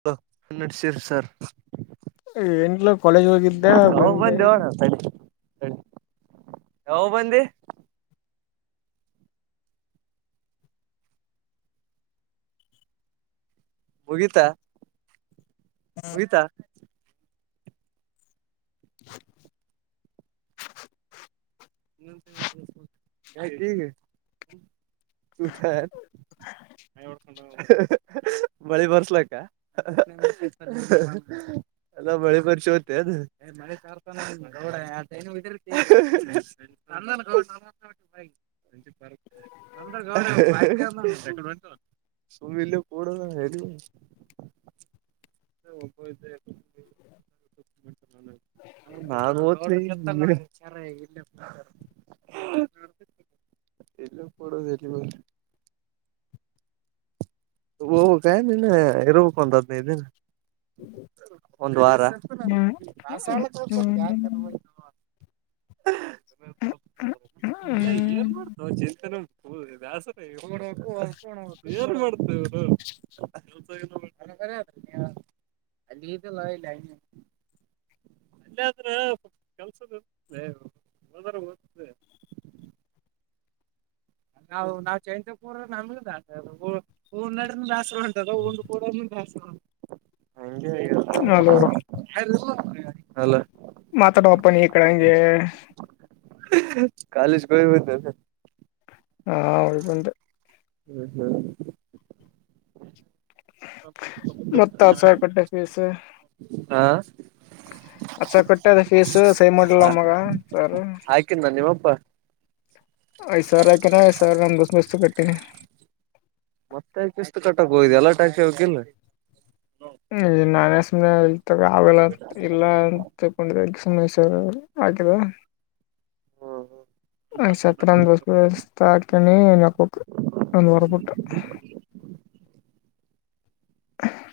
Hello ಎನ್ ನಡಿಸಿರ್ sir ಏನಿಲ್ಲಾ ಕಾಲೇಜ್ ಹೋಗಿದ್ದೆ ಬಂದೆ ರ್ತ [inaudible] [unintelligible] ರಿ ಯಾವಗ ಬಂದಿ ಮುಗಿತಾ -ಮುಗಿತಾ ಹ [inaudible] ಯ ೀ [unintelligible] ಚೂ [inaudible] ಮಳಿ ಬರ್ಸ್ಲಕ್ಕಾ [unintelligible] ಅಲ್ಲ ಮಳೆ ಖರ್ಚು ತ್ತ ಅ [unintelligible] [inaudible] ನನ್ನಾನ ಗೌ [inaudible] ಬ್ರ ಗ [unintelligible] ತುಮ ಇಲ್ಲ ಕೂಡದ ಹೆರಿ [unintelligible] ಒಬ [inaudible] ನಾದ್ೀ [unintelligible] ಅರ ಇಲ್ಲ [unintelligible] [inaudible] ಇಲ್ಲ ಪಡೋ ಬ [unintelligible] ಓ ಕಾಯ ಇನ್ನಾ ಇರ್ಬೇಕು ಒಂದ್ ಐದಿನೈದ ದಿನಾ ಒಂದ್ ವಾರಾ ಇಲ್ಲ ಏರ್ ಮಾಡತ ಚಿಂತಏ [unintelligible] [inaudible] ರ [unintelligible] ಅಲ್ಲಲ್ಲ ಅ ಅಲ್ಲ್ರೆ ಕೆಸ [unintelligible] ಹಏ [inaudible] ಯದರ ಹೋಗ್ೆ [unintelligible] ನಾವು ನಾವ್ ಚೈಂತಪೂರ್ ನಮಗ [unintelligible] ಹ ನಾಡ ಆಸರ್ ಉಂಟದ ಒಂದುೋಡಾಸ [unintelligible] ಹಲೋ, ಅಲ್ಲ [unintelligible] ಮಾತಾಡೋಪ್ಪಾ ನೀನು ಈಕಡೆ ಹಂಗೆ ಕಾಲೇಜಿಗೆ ಹೋಗಿ ಬಂದ್ಯಾ. ಹಾ ಹೋಗಿ ಬಂದೆ ಹ್ಮ್ ಹ್ಮ್ ಮತ್ತ ಆಸಾಯ [unintelligible] ಹಾ ಅಚ್ಚ ಕಟ್ಟೆ ಅದ ಫೀಸ್ ಸಿನ್ ಮಾಡಲ್ಲ ಮಗ ಸರ್. ಹೇಗಿದ್ದಾನೆ ನಿಮ್ಮ ಅಪ್ಪ. ಐದು ಸಾವಿರ ಹಾಕಣ್ಣ [unintelligible] ಮತ್ತೆ ಕಿಸ್ತ್ ಕಟ್ಟಕ್ ಹೋಗಿದೆ [unintelligible] [unintelligible] ಇಲ್ಲ ಅಂತ ತಕೊಂಡ್ರ ಸಮೇಶ್ವರ್ ಹಾಕಿದ. [unintelligible] [inaudible]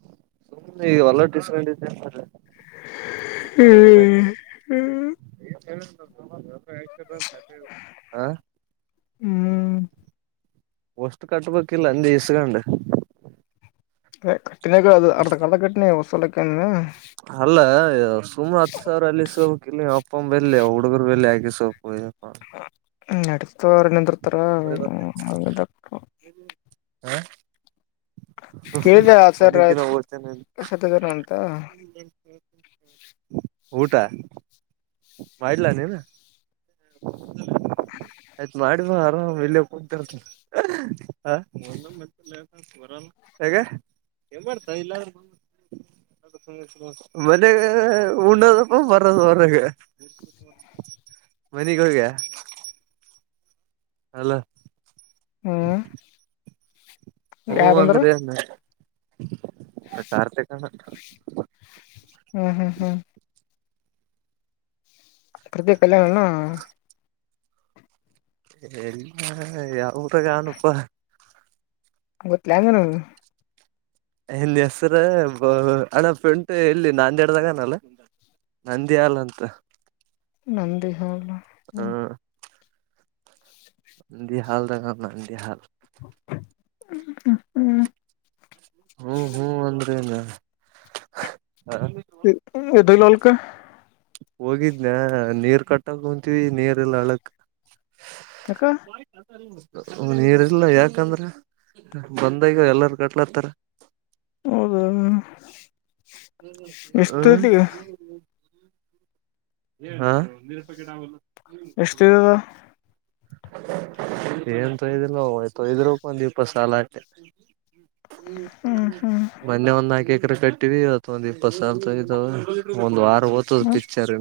[unintelligible] ಹ್ಮ್ [unintelligible] ಹ ಹ್ಮ್ ಕಟ್ಬೇಕಿಲ್ಲ ಇಸ್ಕೊಂಡು. ಕಟ್ಟಿಗಳು ಅದು ಅಡ್ತ ಕಾಲ ಕಟ್ಟನ ಹೊಸಲಕ್ಕೆ. ಅಲ್ಲ ಸುಮ್ ಹತ್ತು ಸಾವಿರ ಅಲ್ಲಿ ಸೋಕ್ ಇಲ್ಲಿ ಅಪ್ಪಮ್ಮ ಬೆಲ್ಲಿ ಹುಡುಗರು ಬೆಲ್ಲಿ ಹಾಕಿ ಸೋಬೇಕುಪ್ಪ. ನಡಸ್ತ್ರ ನಿಂದ್ರೀತರ [unintelligible] [inaudible] ಕೇಳಿದೆ ಸರ್ ಸತ್ಯಧನ ಅಂತ [unintelligible] ಊಟ ಮಾಡಲ ನೀನಾ. [inaudible] ಆಯ್ತ್ ಮಾಡಿ ಆರಾಮ್ ಇಲ್ಲಿ ಕುತಾರ. [unintelligible] ಮನಗೆ ಉಣೋದಪ್ಪ ಬರದು ಹೊರಗೆ. [inaudible] ಮನೆಗ್ ಹೋಗ. ಅಲ್ಲ. ಹಾ [unintelligible] ಹ್ಮ್ ಹ್ಮ್ ಹ್ಮ್ ಪ್ರತಿ ಕಲ್ಯಾಣನ. ಎಲ್ಲ [unintelligible] [unintelligible] ಎನ್ ಹೆಸರು ಅಣ್ಣ ಫ್ರಂಟ್ ಎಲ್ಲಿ ನಾಂದಿ ಡ್ದಾಗನಲ್ಲ. ನಂದಿ ಹಾಲ್ ಅಂತ ನಂದಿಹಾಲ್ ಹ್ಮ ನಂದಿ ಹಾಲ್ [unintelligible] [unintelligible] ಹ್ಮ್ ಹ್ಮ್ ಒಂದ. [unintelligible] [unintelligible] ಹೊಲಕ್ಕ. ಹೋಗಿದ್ನ ನೀರ್ ಕಟ್ಟಕ ಕುಂತೀವಿ ನೀರ್ ಎಲ್ಲ ಹೋಳಕ್ ಯಾಕ. ನೀರ್ಲ್ಲ ಯಾಕಂದ್ರೆ ಬಂದಾಗ್ಯ ಎಲ್ಲಾರ ಕಟ್ಲಾತ್ತಾರ. ಹೌದ ಹ ಏ ಒಿ ರೂಪಾಯಿ ಕಡಬೋಲ್ಲ [inaudible] ಎಷ್ಟು ಇದವ್. ಏನ್ಂತಯ್ದಿಲ್ಲತಯ್ದ್ರುೂಪ ಒಂದು ಇಪ್ಪತ್ತು ಸಾಲ ಆಕೆ. ್ಮ ಹ್ಮ್ [unintelligible] ಮೊನ್ನೆ ಒಂದ್ ನಾಕ ಎಕರೆ ಕಟ್ಟಿವ ಇವತ್ತು ಒಂದ್ ಇಪ್ಪತ್ ಸಲ್ ತಗಿದಾವ ಒಂದ್ ವಾರ. ತದು ಪಿಚರ್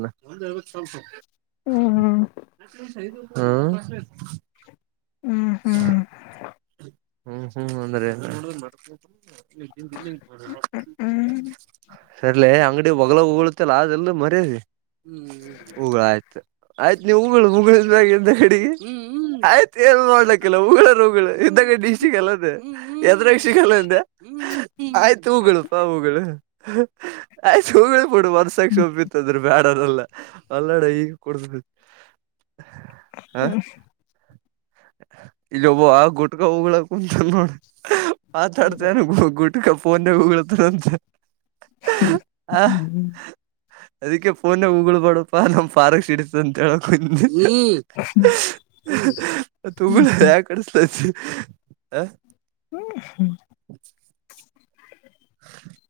ಹ್ಮ್ ಹ್ಮ್ [unintelligible] ಹ್ಮ್ ಹ್ಮ್ ಹ್ಮ್ ಹ್ಮ್ ಹ್ಮ್ ಅಂದ್ರೆ ಹ್ಮ್ ಸರಿಲ್ಲ ಅಂಗ. ಒಗಳ ಹುಗಲ್ಲ ಅದೆಲ್ಲ ಮರ್ಯದ ಹುಗಳ ಆಯ್ತ ಆಯ್ತ್ ನಿನ್ ಉಗುಳು ನೀವು ಹುಗಳು ಮುಗಾಗಡಿ ಆಯ್ತ್ ಎಲ್. ಲ್ಲ ಹಗಳರುಗಳು ಇದಾಗ ಡಿಲ್ಲದ ಎದ್ರಕ್ಷಕ್ಲ್ಲ್ದೆ [unintelligible] ಆಯ್ತು ಹೂಗಳಪಾ ಹಗಳು ಆಯ್ತು ಹುಗುಳು ವರ್ಸಕ್ ಸೊಪಿತ್ತದ್ರ ಬ್ಯಾಡ. ಲ್ಲ ಅಲ್ಲಡೆ ಈಗ ಕೊಡ್ತ. ಹ್ಮ ಇಲ್ಲಿ ಒಬ್ಬ ಆ ಗುಟ್ಕ ಹೋಗಳಕ್ ಕುಂತಲ್ ನೋಡ ಮಾತಾಡ್ತನ ಗು. ಫೋನ್ಗ ಉಗುಲ್ತಾರ್ ಅಂತೆ.... ಹಾ. ಹ್ಮ್ ಅದಕ್ಕೆ ಫೋನ ಉಗುಳ್ ಬಡಪ್ಪ ನಮ್ ಫಾರಕ್ಸ್ ಸಿಡಸಿ. ಸಂಂತಳ ಕು [unintelligible] ತುಂಬಳ ಯ ಕಡ್ಸತ ಅ [unintelligible] ಹ್ಮ್ ಹ್ಮ ಹ [inaudible]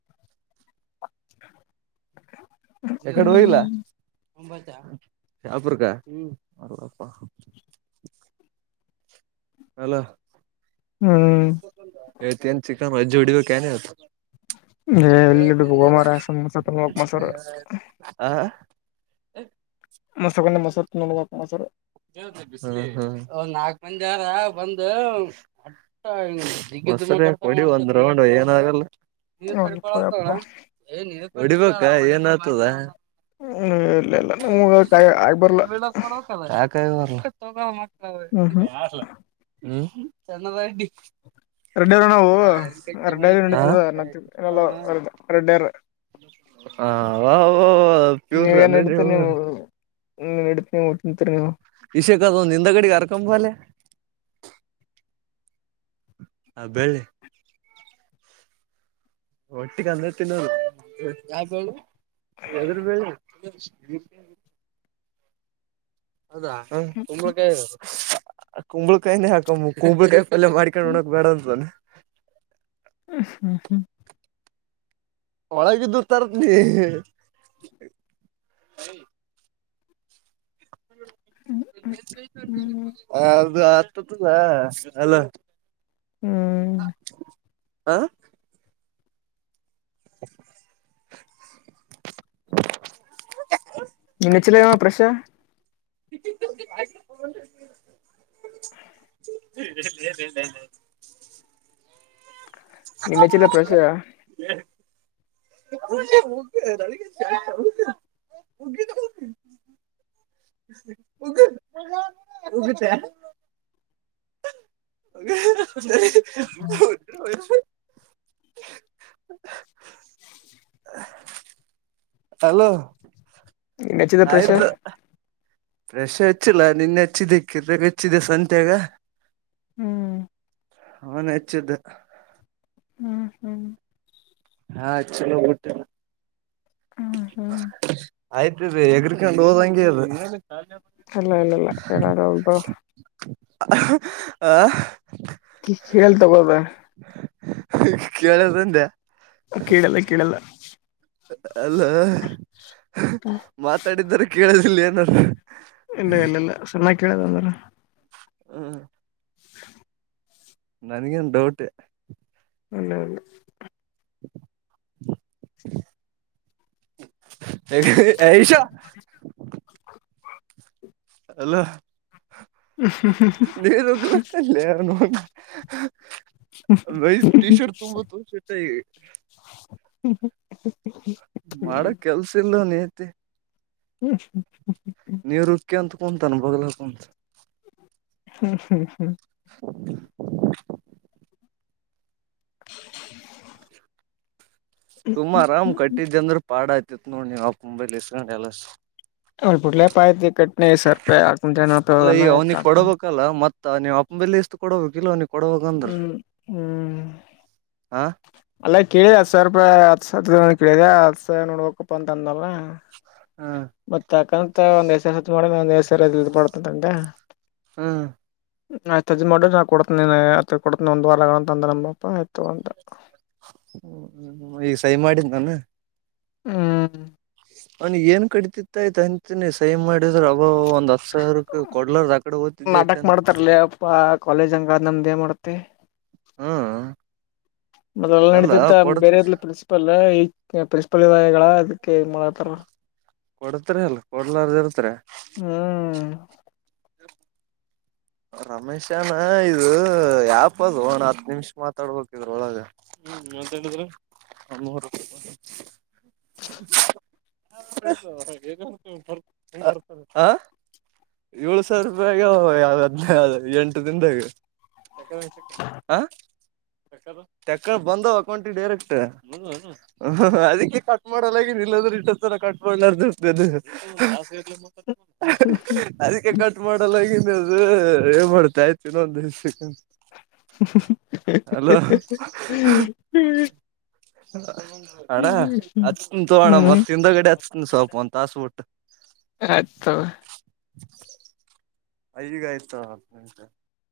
ಹ್ಮ್ ಯಕಡೆ ಹೋಗಲ್ಲ ಶಪ [unintelligible] ಹಲೋ ಹ್ಮ್ ಈವತ್ ಏನ್ ಚಿಕನ ವಜ್ಜಿ ವಾಡಿಬೇಕ್ ಏನ್. ಎಲ್ಲಿಡ್ಡು ಹೋಮಾರ ಸಸ ಹೋಗ ಮಸರ್. ಹ ಮೊಸೊಂಡ ಮೊರ್ ನೋಡಬೇಕ ಮೊಸರ್. ಹಾ ಹಾ ಒಂದು ನಾಲ್ಕ್ ಮಂದಿ ಯಾರ ಬಂದು. ರಿ ಕೊಡಿ ಒಂದ್ ರೌಂಡ್ ಹೊಡಿ ಏನಾಗಲ್ಲ. ನೀವಕಳ ನೋಡ್ಲಪ್ಪ ಯಪ್ಪ ಹೊಡಿಬೇಕ ಏನ್ ಆತದ. ಹ್ಮ ಇಲ್ಲ ಇಲ್ಲ ನ್ ಯಾಕ್ ಆಗ್ಬರ್ಲ್ಲ. ಕಡಕಲ್ಲ ತ ಹ್ಮ್ ಹ್ಮ್ [unintelligible] ಹ್ಮ್ ಚನ್ನ ಬಿ [unintelligible] ರೆಡ್ಡರು ನಾವು ರರಡ್ಡ್ಯ್ರ ನಡಿತದ ರೆಡರು. ಹಾ ವ [unintelligible] ನೀವ ಏನ್ ಹಡತರಿ ನೀವು ನೀನ್ ಹಡತಿ ನೀ್ಟ್ಟ ನಿಂತರಿ ನೀವು [unintelligible] ಇಷೇಕದ ಒಂದು ಹಿಂದಗಡಿಗೆ ಹರ್ಕೊಂಬಾಲೆ. ಹ ಬೆಳ್ಳಿ [unintelligible] ಒಟ್ಟಿಗೆ ಅನ್ನ ತಿನ್ನೋದು ಯಾ ಬು [unintelligible] ಎದರು ಬಿ ಅದಾ ಕುಂಬಳಕಾಯಿ, ಕುಂಬಳಕಾಯನೇ ಹಾಕ ಕುಂಬಳಕಾಯ ಎಲ್ಲ ಮಾಡಕೊಂಡು ಉಣಕ ಬ್ಯಾಡ ಅಂತಾದನು. ಹ ಹ್ಮ ಹ್ಮ [unintelligible] ಒಳಗಿದ್ದು ತರತೀನಿ ಹ್ಮ್ ಹದು ಆತ ಅಲ [unintelligible] ಹಾ [inaudible] [inaudible] ನಿನ್ೆಚ್ಚಲವ ಪ್ರಶಾ [unintelligible] [inaudible] ನಿನು ಹೆಚ್ಚಿಲ್ಲಾ ಪ್ರಸಗ ಹ್ಮ [inaudible] ಮುಗ [unintelligible] ಉಗ ಉಗುತ್ತೆ [inaudible] [unintelligible] ಅಲೋ ನಿನ್ ಹಚ್ಚಿದ ಪ್ರಶ ಆಯ್ತು ಪ್ರಷ ಹೆಚ್ಚಿಲ್ಲ ನಿನ್ನೆ ಹೆಚ್ಚಿದ್ದೆ ಕಿರಣಗ್ ಹಚ್ಚಿದೆ ಸಂತ್ಯಾಗ ಹ್ಮ್, ಅವನೆ ಹೆಚ್ಚಿದ್ದ ಹ್ಮ್, ಹ್ಮ್ ಯಾ ಹಚ್ಚಿಲ್ಲಾಬುಟ್ಟ್ಟಿಲ್ಲಾ ಹ್ಮ್ ಹ್ಮ್ ಆಯ್ತ್ರೀ ಎಗರ್ಕೊಂಡ್ ಹೋದಂಗೆ ಇದ ಅಲ್ಲ ಇಲ್ಲಲ್ಲ ಯಡಾಗ ಉು [unintelligible] ಆ [inaudible] ಕೇಳ್ ತಗೋದ [unintelligible] [unintelligible] ಕೇಳದಂದೆ ಕೇಳಲ್ಲ- ಕೇಳಲ್ಲ ಅದಾ ಮಾತಾಡಿದನ ಕೇಳದಿಲ್ಲೆನಂದು. ಇಲ್ಲ ಇಲ್ಲ ಇಲ್ಲ ಚೆನ್ನಾಗಿ ಕೇಳಿದ ಅಂದ್ರ ಹ್ಮ್, ನನ್ಗೇನ್ ಡೌಟ್ ಅಲ್ಲಲ್ಲ [inaudible] ಐಷಾ [unintelligible] [inaudible] ಅಲ್ಲಾ ನೀರ ಉಗ್ಗಲತ್ತ್ನ ಲೇ ಅವ್ನೌನ ನೈ ಟೀ ಶರ್ಟ್ ತುಂಬ ತೋಸತ ಈ [unintelligible] [inaudible] ಮಾಡೋ [unintelligible] ಕೆಲ್ಸ ಇಲ್ಲಾ ಲೇ [unintelligible] ನಿತಿ ಹ್ಮ್ ಹ್ಮ್ ಹ್ಮ್್ಮ್್ಮ್ [inaudible] ನೀರುಕಾಂತ ಕುಂತಾನ ಬಗಲಗಕುಂತ. ಹ್ಮ್ ಹ್ಮ್ ಹ್ಮ್ [inaudible] ಹೆ [unintelligible] [inaudible] ಸುಮ್ ಆರಾಮ್ ಕಟ್ಟಿದ್ದ್ ಅಂದ್ರೆ ಪಾಡ್ ಆಯತಿತ್ ನೋಡ್ ನೀ ಆಕ್ ಮುಂಬೈಲ್ ಇಸ್ಕೊಂಡ ಎಲ್ಲ. ಅವ್ ಬಿಡ್ಲೆಪ ಆಯ್ತಿ ಕಟ್ ಸರ್ ರೂಪಾಯಿ ಆಕ್ತಂದ್ರ ನೂಪ ಆಯತ ಆಗ್ತಾನ. ಹಾಕಲ್ಲ ಮತ್ತ ನೀವ್ ಅಪ್ಪ ಬೆಲಿ ಇಷ್ಟು ಕೊಡಬೇಕ ಕ ಇಲೋ ನೀ ಕೊಡವಾಗಂದ್ರ. ಹ್ಮ್ ಹಾ ಅಲ್ಲೇ ಕೇಳಿದೆ ಹತ್ ಸಾವಿರ ರೂಪಾಯಿ ಹತ್ ಸರ ಕೇಳಿದೆ ಹತ್ ಸಾವಿ ನೋಡ್ಬೇಕಪ್ಪಾ ಅಂತ ಅಂದಲ್ಲ. ಹಾ ಮತ್ತ ಅಕಂತ ಒಂದ್ ಎ ಸ ಹತ್ ಮಾಡ ಒಂದ್ ಸಡತಂತಂತೆ [inaudible] ಹ್ಮ್ ಆಯ್ತ ತಜ್ ಮಾಡ್ರ ನ ಕೊಡತ ಕೊಡತ ಒಂದ ವಾರಗಂತ ಅಂದ ನಮ್ಮಪ್ಪಾ ಆಯ್ತು ಅಂತ. ಹ ಈಗ ಸಹಿ ಮಾಡಿದ್ದ ನಾನ. ಹ್ಮ್ ಅವನು ಏನ್ ಕಡಿತತಿತ್ತಾಯತ್ ಅಂತನಿ ಸೈ ಮಾಡ. ನಡಿದ್ರ ಅಬ ಒಂದ್ ಹತ್ ಸಾವಿರಕ್ಕೆ ಕೊಡ್ಲಾರ ಆಕಡೆಓದ್ತಿದ್ದೈತೆ. ತರಲ ಅಪ್ಪ ಕಾಲೇಜ್ ಹಂಗಗೆ ನಮ್ದೇ ಮಾಡತೆ. ಹ್ಮ ಮತ್ತ ಎಲ್ಲ ನಡತ ಬೇರೆ ಪ್ರಿನ್ಸಿಪಲ್ ಈ ಪ್ರಿನ್ಸಿಪಲ್ ಇದ ಈಗಳ ಅದಕ್ಕೆ ಮಾಡತಾರ. ಕೊಡ್ತರಿ ಅಲ್ ಕೊಡ್ಲಾರ್ದ ಇರ್ತ್ರಿ. ಹ್ಮ್ ಹ ರಮೇಶನಾ ಇದು ಯಾಪ ಅದು ಒನ್ ಹತ್ ನಿಮಿಷ ಮಾತಾಡ್ಬೇಕಿದ್ರ ಒಳಗ. ಹ್ಮ್ ಮಾತ ಹೇಳಿದ್ರೆ [unintelligible] [inaudible] ಏಳು ಸಾವಿರ ರೂಪಾಯಿಗಾವ್ ಅ ಅದು ಎಂಟು ದನ್ದಾಗ ಆ. ತಕ್ಕ ಬಂದ್ ಅಕೌಂಟಿ ಡೈರೆಕ್ಟ್. ಹ ಅದಕ್ಕೆ ಕಟ್ ಮಾಡಲ್ಲಾಗಿ ನಿಲ್ಲದ್ರೆ ಇಷ್ಟತರ ಕಟ್ ಮಾಡಲಾರರ್ತ ಅದು. ಹ್ಮ... ಹ್ಮ್. ಅದಕ್ಕೆ ಕಟ್ ಮಾಡಲ್ಲಗನ್ ಅದು ಏ ಮಾಡ್ತಾ ಆತಿ ಇನ್ನೊಂದ್ ದಿವಸಕ್. ಹಲೋ... ಹ್ಮ್ ಅಣ್ಣ ಹಚ್ತನ ತೋಗೋಣ ಹ್ಮ್ ಮತ್ತ ಇಂದ ಗಡೆ ಹಚ್ತನ ಸ್ವಲ್ಪ್ ಒತ್ ಬಿಟ್ಟು. ಆತ ತೊಗೊ. ಈಗಯ್ ಐದಸಾವಿರ್.